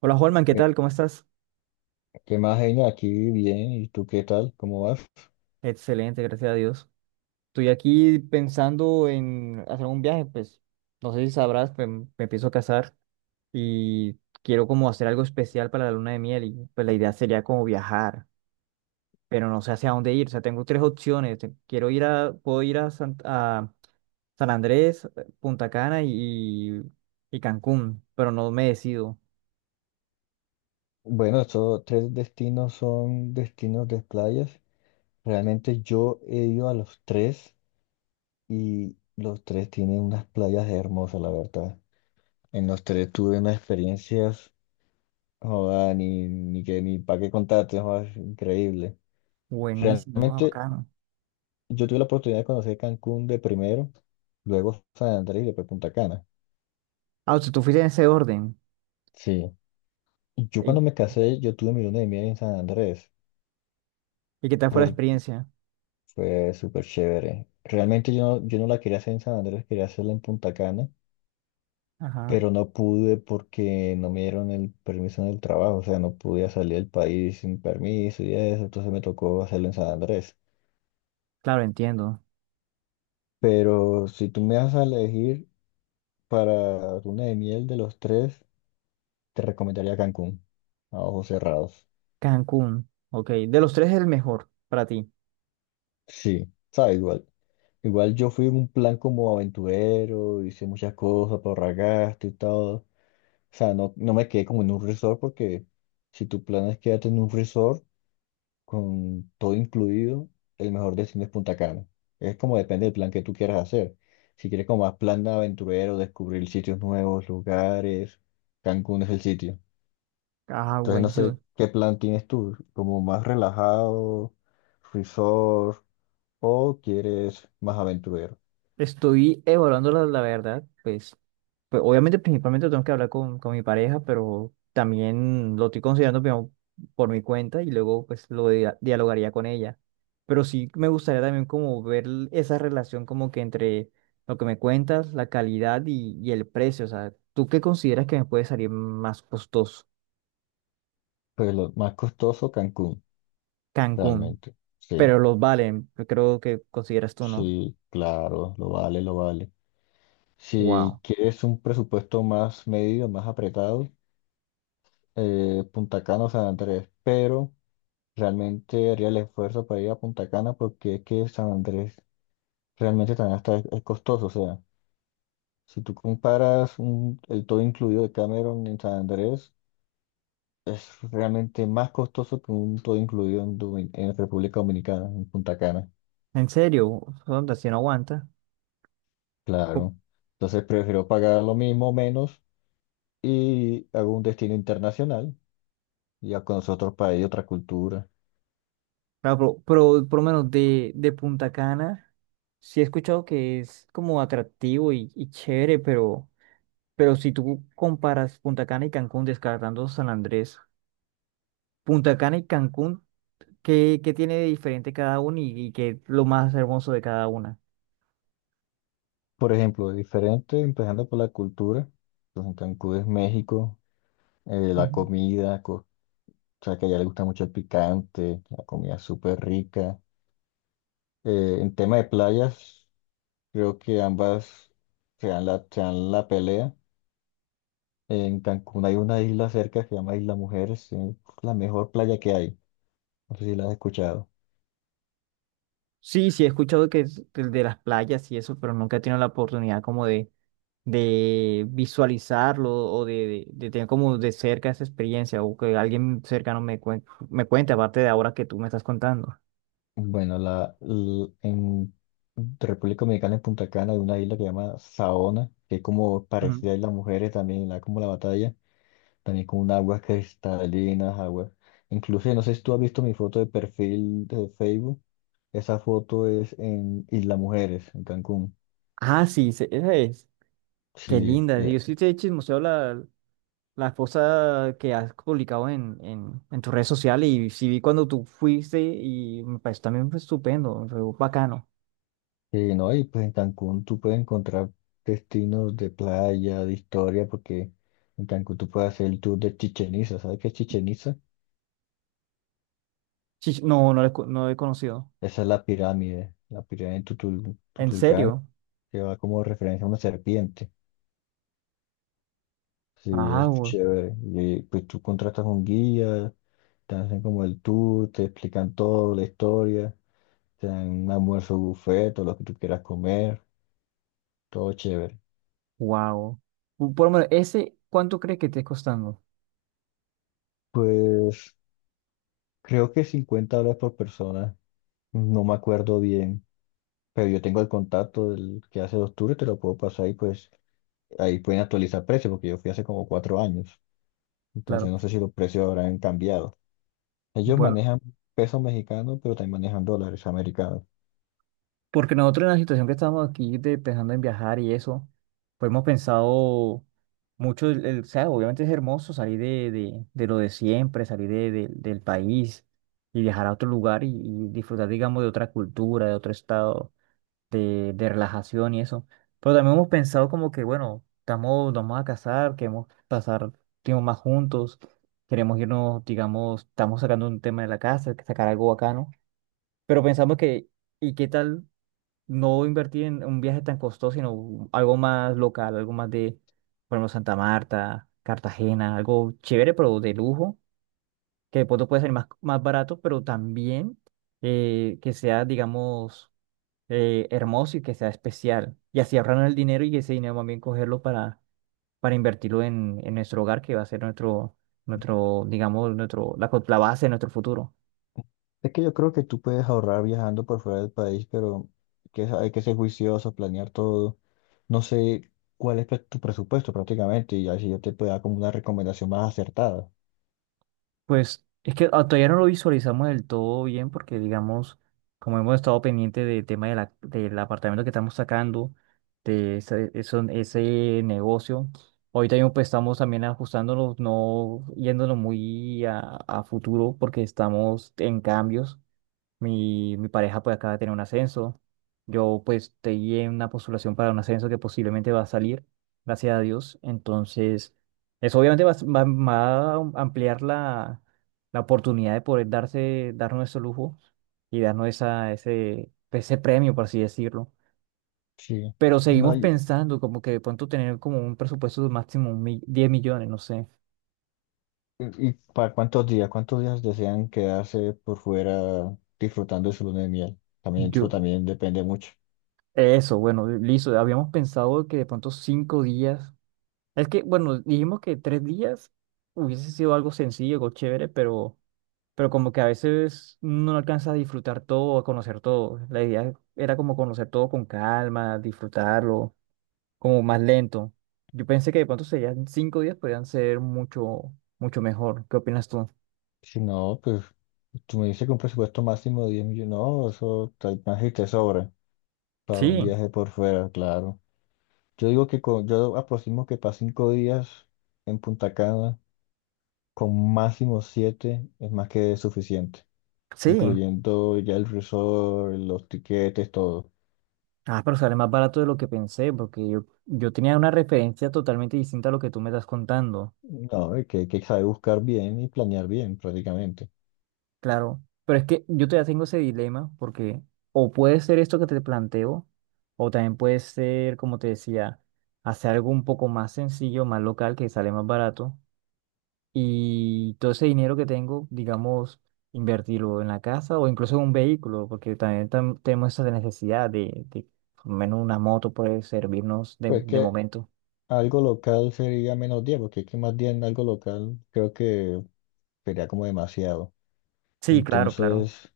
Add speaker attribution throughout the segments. Speaker 1: Hola Holman, ¿qué
Speaker 2: Eh,
Speaker 1: tal? ¿Cómo estás?
Speaker 2: ¿Qué más, Genia? Aquí bien. ¿Y tú qué tal? ¿Cómo vas?
Speaker 1: Excelente, gracias a Dios. Estoy aquí pensando en hacer un viaje, pues no sé si sabrás, pues, me empiezo a casar y quiero como hacer algo especial para la luna de miel y pues la idea sería como viajar, pero no sé hacia dónde ir. O sea, tengo tres opciones. Quiero ir a, puedo ir a San Andrés, Punta Cana y Cancún, pero no me decido.
Speaker 2: Bueno, estos tres destinos son destinos de playas. Realmente yo he ido a los tres y los tres tienen unas playas hermosas, la verdad. En los tres tuve unas experiencias, joda, ni que ni para qué contarte, joda, es increíble.
Speaker 1: Buenísimo, ah,
Speaker 2: Realmente
Speaker 1: bacano.
Speaker 2: yo tuve la oportunidad de conocer Cancún de primero, luego San Andrés y después Punta Cana.
Speaker 1: Ah, o sea, tú fuiste en ese orden.
Speaker 2: Sí. Yo
Speaker 1: ¿Y,
Speaker 2: cuando me casé, yo tuve mi luna de miel en San Andrés.
Speaker 1: y qué tal fue la experiencia?
Speaker 2: Fue súper chévere. Realmente yo no la quería hacer en San Andrés, quería hacerla en Punta Cana,
Speaker 1: Ajá.
Speaker 2: pero no pude porque no me dieron el permiso en el trabajo, o sea, no podía salir del país sin permiso y eso, entonces me tocó hacerlo en San Andrés.
Speaker 1: Claro, entiendo.
Speaker 2: Pero si tú me vas a elegir para luna de miel de los tres, te recomendaría Cancún, a ojos cerrados.
Speaker 1: Cancún, ok. De los tres, el mejor para ti.
Speaker 2: Sí, sabe igual. Igual yo fui en un plan como aventurero, hice muchas cosas para ahorrar gasto y todo. O sea, no me quedé como en un resort, porque si tu plan es quedarte en un resort con todo incluido, el mejor destino es Punta Cana. Es como depende del plan que tú quieras hacer. Si quieres como más plan de aventurero, descubrir sitios nuevos, lugares, Cancún es el sitio.
Speaker 1: Ah,
Speaker 2: Entonces no
Speaker 1: buenísimo.
Speaker 2: sé qué plan tienes tú, como más relajado, resort, o quieres más aventurero.
Speaker 1: Estoy evaluando la verdad, pues, pues obviamente principalmente tengo que hablar con mi pareja, pero también lo estoy considerando primero por mi cuenta y luego pues lo dialogaría con ella. Pero sí me gustaría también como ver esa relación como que entre lo que me cuentas, la calidad y el precio. O sea, ¿tú qué consideras que me puede salir más costoso?
Speaker 2: Pues lo más costoso, Cancún,
Speaker 1: Cancún,
Speaker 2: realmente. Sí,
Speaker 1: pero los valen, creo que consideras tú, ¿no?
Speaker 2: sí, claro, lo vale, lo vale. Si
Speaker 1: Wow.
Speaker 2: quieres un presupuesto más medido, más apretado, Punta Cana o San Andrés, pero realmente haría el esfuerzo para ir a Punta Cana, porque es que San Andrés realmente también está, es costoso. O sea, si tú comparas el todo incluido de Cameron en San Andrés, es realmente más costoso que un todo incluido en, en República Dominicana, en Punta Cana,
Speaker 1: En serio, Sonda, si no aguanta. Co-
Speaker 2: claro. Entonces prefiero pagar lo mismo, menos, y hago un destino internacional y ya conocer otro país, otra cultura.
Speaker 1: Claro, pero por lo menos de Punta Cana, sí he escuchado que es como atractivo y chévere, pero si tú comparas Punta Cana y Cancún, descartando San Andrés, Punta Cana y Cancún, ¿qué tiene de diferente cada uno y qué es lo más hermoso de cada una?
Speaker 2: Por ejemplo, diferente, empezando por la cultura. Pues en Cancún es México, la
Speaker 1: Ujú.
Speaker 2: comida, o sea que allá le gusta mucho el picante, la comida es súper rica. En tema de playas, creo que ambas se dan la pelea. En Cancún hay una isla cerca que se llama Isla Mujeres, es la mejor playa que hay. No sé si la has escuchado.
Speaker 1: Sí, sí he escuchado que es el de las playas y eso, pero nunca he tenido la oportunidad como de visualizarlo o de, de tener como de cerca esa experiencia o que alguien cercano me cuente, aparte de ahora que tú me estás contando.
Speaker 2: Bueno, en República Dominicana, en Punta Cana, hay una isla que se llama Saona, que es como
Speaker 1: Ujú.
Speaker 2: parecida a Isla Mujeres también, la, como la batalla. También con un aguas cristalinas, aguas. Incluso, no sé si tú has visto mi foto de perfil de Facebook. Esa foto es en Isla Mujeres, en Cancún.
Speaker 1: Ah, sí, esa es. Qué
Speaker 2: Sí,
Speaker 1: linda. Sí, yo sí te he chismoseado la, la cosa que has publicado en tus redes sociales y sí vi cuando tú fuiste y me pareció también fue estupendo, me fue bacano.
Speaker 2: sí, no, y pues en Cancún tú puedes encontrar destinos de playa, de historia, porque en Cancún tú puedes hacer el tour de Chichen Itza. ¿Sabes qué es Chichen Itza?
Speaker 1: Sí, no, no lo, no lo he conocido.
Speaker 2: Esa es la pirámide de
Speaker 1: ¿En
Speaker 2: Tutulcán,
Speaker 1: serio?
Speaker 2: que va como referencia a una serpiente. Sí,
Speaker 1: Ah,
Speaker 2: es chévere. Y pues tú contratas un guía, te hacen como el tour, te explican todo, la historia, te dan un almuerzo buffet, todo lo que tú quieras comer, todo chévere.
Speaker 1: wow. Por lo menos, ese, ¿cuánto crees que te esté costando?
Speaker 2: Pues creo que $50 por persona, no me acuerdo bien, pero yo tengo el contacto del que hace los tours, te lo puedo pasar y pues ahí pueden actualizar precios, porque yo fui hace como 4 años, entonces
Speaker 1: Claro.
Speaker 2: no sé si los precios habrán cambiado. Ellos
Speaker 1: Bueno.
Speaker 2: manejan pesos mexicanos, pero también manejan dólares americanos.
Speaker 1: Porque nosotros en la situación que estábamos aquí de, pensando en viajar y eso, pues hemos pensado mucho, o sea, obviamente es hermoso salir de lo de siempre, salir de, del país y viajar a otro lugar y disfrutar, digamos, de otra cultura, de otro estado de relajación y eso. Pero también hemos pensado como que, bueno, estamos, nos vamos a casar, queremos pasar tiempo más juntos, queremos irnos, digamos, estamos sacando un tema de la casa, sacar algo bacano, pero pensamos que... ¿Y qué tal? No invertir en un viaje tan costoso, sino algo más local, algo más de, por ejemplo, Santa Marta, Cartagena, algo chévere, pero de lujo, que de pronto puede ser más, más barato, pero también que sea, digamos, hermoso y que sea especial. Y así ahorrar el dinero y ese dinero también cogerlo para invertirlo en nuestro hogar, que va a ser nuestro, nuestro, digamos, nuestro, la, la base de nuestro futuro.
Speaker 2: Es que yo creo que tú puedes ahorrar viajando por fuera del país, pero hay que ser juicioso, planear todo. No sé cuál es tu presupuesto prácticamente, y así yo te puedo dar como una recomendación más acertada.
Speaker 1: Pues es que todavía no lo visualizamos del todo bien porque, digamos, como hemos estado pendiente del tema de del apartamento que estamos sacando, de ese, ese negocio, ahorita mismo pues, estamos también ajustándonos, no yéndonos muy a futuro porque estamos en cambios. Mi pareja pues acaba de tener un ascenso. Yo pues estoy en una postulación para un ascenso que posiblemente va a salir, gracias a Dios. Entonces, eso obviamente va, va a ampliar la, la oportunidad de poder darse, darnos ese lujo y darnos esa, ese premio, por así decirlo.
Speaker 2: Sí.
Speaker 1: Pero
Speaker 2: No,
Speaker 1: seguimos pensando como que de pronto tener como un presupuesto de máximo 10 millones, no sé.
Speaker 2: y- ¿y para cuántos días? ¿Cuántos días desean quedarse por fuera disfrutando de su luna de miel? También
Speaker 1: Yo,
Speaker 2: eso también depende mucho.
Speaker 1: eso, bueno, listo. Habíamos pensado que de pronto cinco días. Es que, bueno, dijimos que tres días hubiese sido algo sencillo, algo chévere, pero como que a veces no alcanza a disfrutar todo, a conocer todo. La idea era como conocer todo con calma, disfrutarlo, como más lento. Yo pensé que de pronto serían cinco días, podrían ser mucho, mucho mejor. ¿Qué opinas tú?
Speaker 2: Si no, pues tú me dices que un presupuesto máximo de 10 millones, no, eso más y te sobra para un
Speaker 1: Sí,
Speaker 2: viaje por fuera, claro. Yo digo que con yo aproximo que para 5 días en Punta Cana, con máximo siete, es más que suficiente,
Speaker 1: sí.
Speaker 2: incluyendo ya el resort, los tiquetes, todo.
Speaker 1: Ah, pero sale más barato de lo que pensé, porque yo tenía una referencia totalmente distinta a lo que tú me estás contando.
Speaker 2: No, es que hay que saber buscar bien y planear bien prácticamente.
Speaker 1: Claro, pero es que yo todavía tengo ese dilema porque o puede ser esto que te planteo, o también puede ser, como te decía, hacer algo un poco más sencillo, más local, que sale más barato, y todo ese dinero que tengo, digamos, invertirlo en la casa o incluso en un vehículo, porque también tenemos esa necesidad de, por lo menos una moto puede servirnos
Speaker 2: Pues
Speaker 1: de
Speaker 2: que
Speaker 1: momento.
Speaker 2: algo local sería menos 10, porque es que más 10 en algo local creo que sería como demasiado.
Speaker 1: Sí, claro, claro.
Speaker 2: Entonces,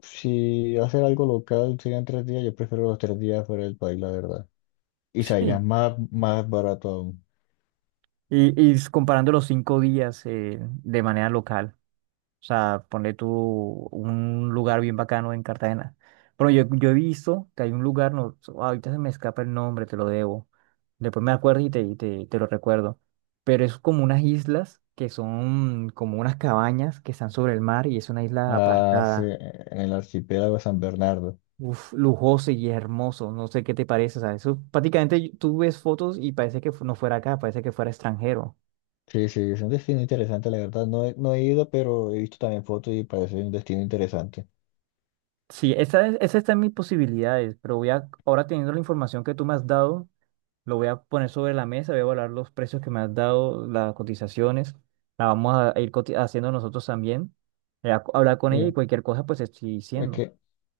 Speaker 2: si hacer algo local serían 3 días, yo prefiero los 3 días fuera del país, la verdad. Y sería
Speaker 1: Sí.
Speaker 2: más, más barato aún.
Speaker 1: Y, comparando los cinco días de manera local. O sea, ponle tú un lugar bien bacano en Cartagena. Pero yo he visto que hay un lugar, no, ahorita se me escapa el nombre, te lo debo. Después me acuerdo y te, te lo recuerdo. Pero es como unas islas que son como unas cabañas que están sobre el mar y es una isla
Speaker 2: Ah, sí,
Speaker 1: apartada.
Speaker 2: en el archipiélago San Bernardo.
Speaker 1: Uf, lujoso y hermoso. No sé qué te parece. O sea, eso prácticamente tú ves fotos y parece que no fuera acá, parece que fuera extranjero.
Speaker 2: Sí, sí, es un destino interesante, la verdad. No he ido, pero he visto también fotos y parece un destino interesante.
Speaker 1: Sí, esa, esa está en mis posibilidades, pero voy a, ahora teniendo la información que tú me has dado. Lo voy a poner sobre la mesa, voy a evaluar los precios que me has dado, las cotizaciones. La vamos a ir haciendo nosotros también. Hablar con ella y
Speaker 2: Bien,
Speaker 1: cualquier cosa, pues te estoy
Speaker 2: es
Speaker 1: diciendo.
Speaker 2: que,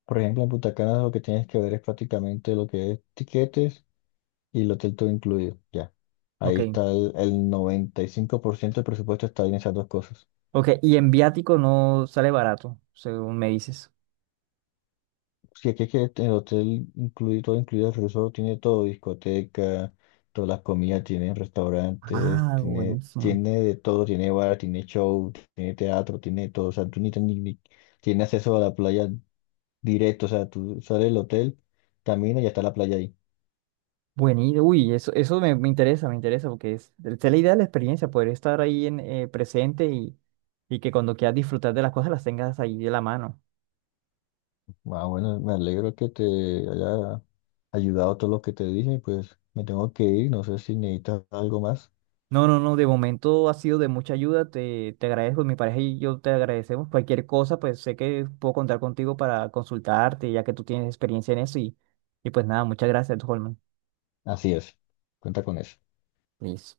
Speaker 2: por ejemplo, en Punta Cana lo que tienes que ver es prácticamente lo que es tiquetes y el hotel todo incluido. Ya.
Speaker 1: Ok.
Speaker 2: Ahí está el 95% del presupuesto, está en esas dos cosas.
Speaker 1: Ok, y en viático no sale barato, según me dices.
Speaker 2: Sí, aquí el hotel incluye todo, incluido el resort, tiene todo, discoteca, todas las comidas, tiene restaurantes,
Speaker 1: Ah, buenísimo.
Speaker 2: tiene de todo, tiene bar, tiene show, tiene teatro, tiene todo, o sea, tú ni, ni, ni- tiene acceso a la playa directo, o sea, tú sales del hotel, caminas y ya está la playa ahí.
Speaker 1: Buenísimo. Uy, eso me, me interesa, porque es la idea de la experiencia, poder estar ahí en, presente y que cuando quieras disfrutar de las cosas las tengas ahí de la mano.
Speaker 2: Ah, bueno, me alegro que te haya ayudado todo lo que te dije, pues me tengo que ir, no sé si necesitas algo más.
Speaker 1: No, no, no, de momento ha sido de mucha ayuda, te agradezco, mi pareja y yo te agradecemos. Cualquier cosa, pues sé que puedo contar contigo para consultarte, ya que tú tienes experiencia en eso y pues nada, muchas gracias, Holman.
Speaker 2: Así es, cuenta con eso.
Speaker 1: Listo.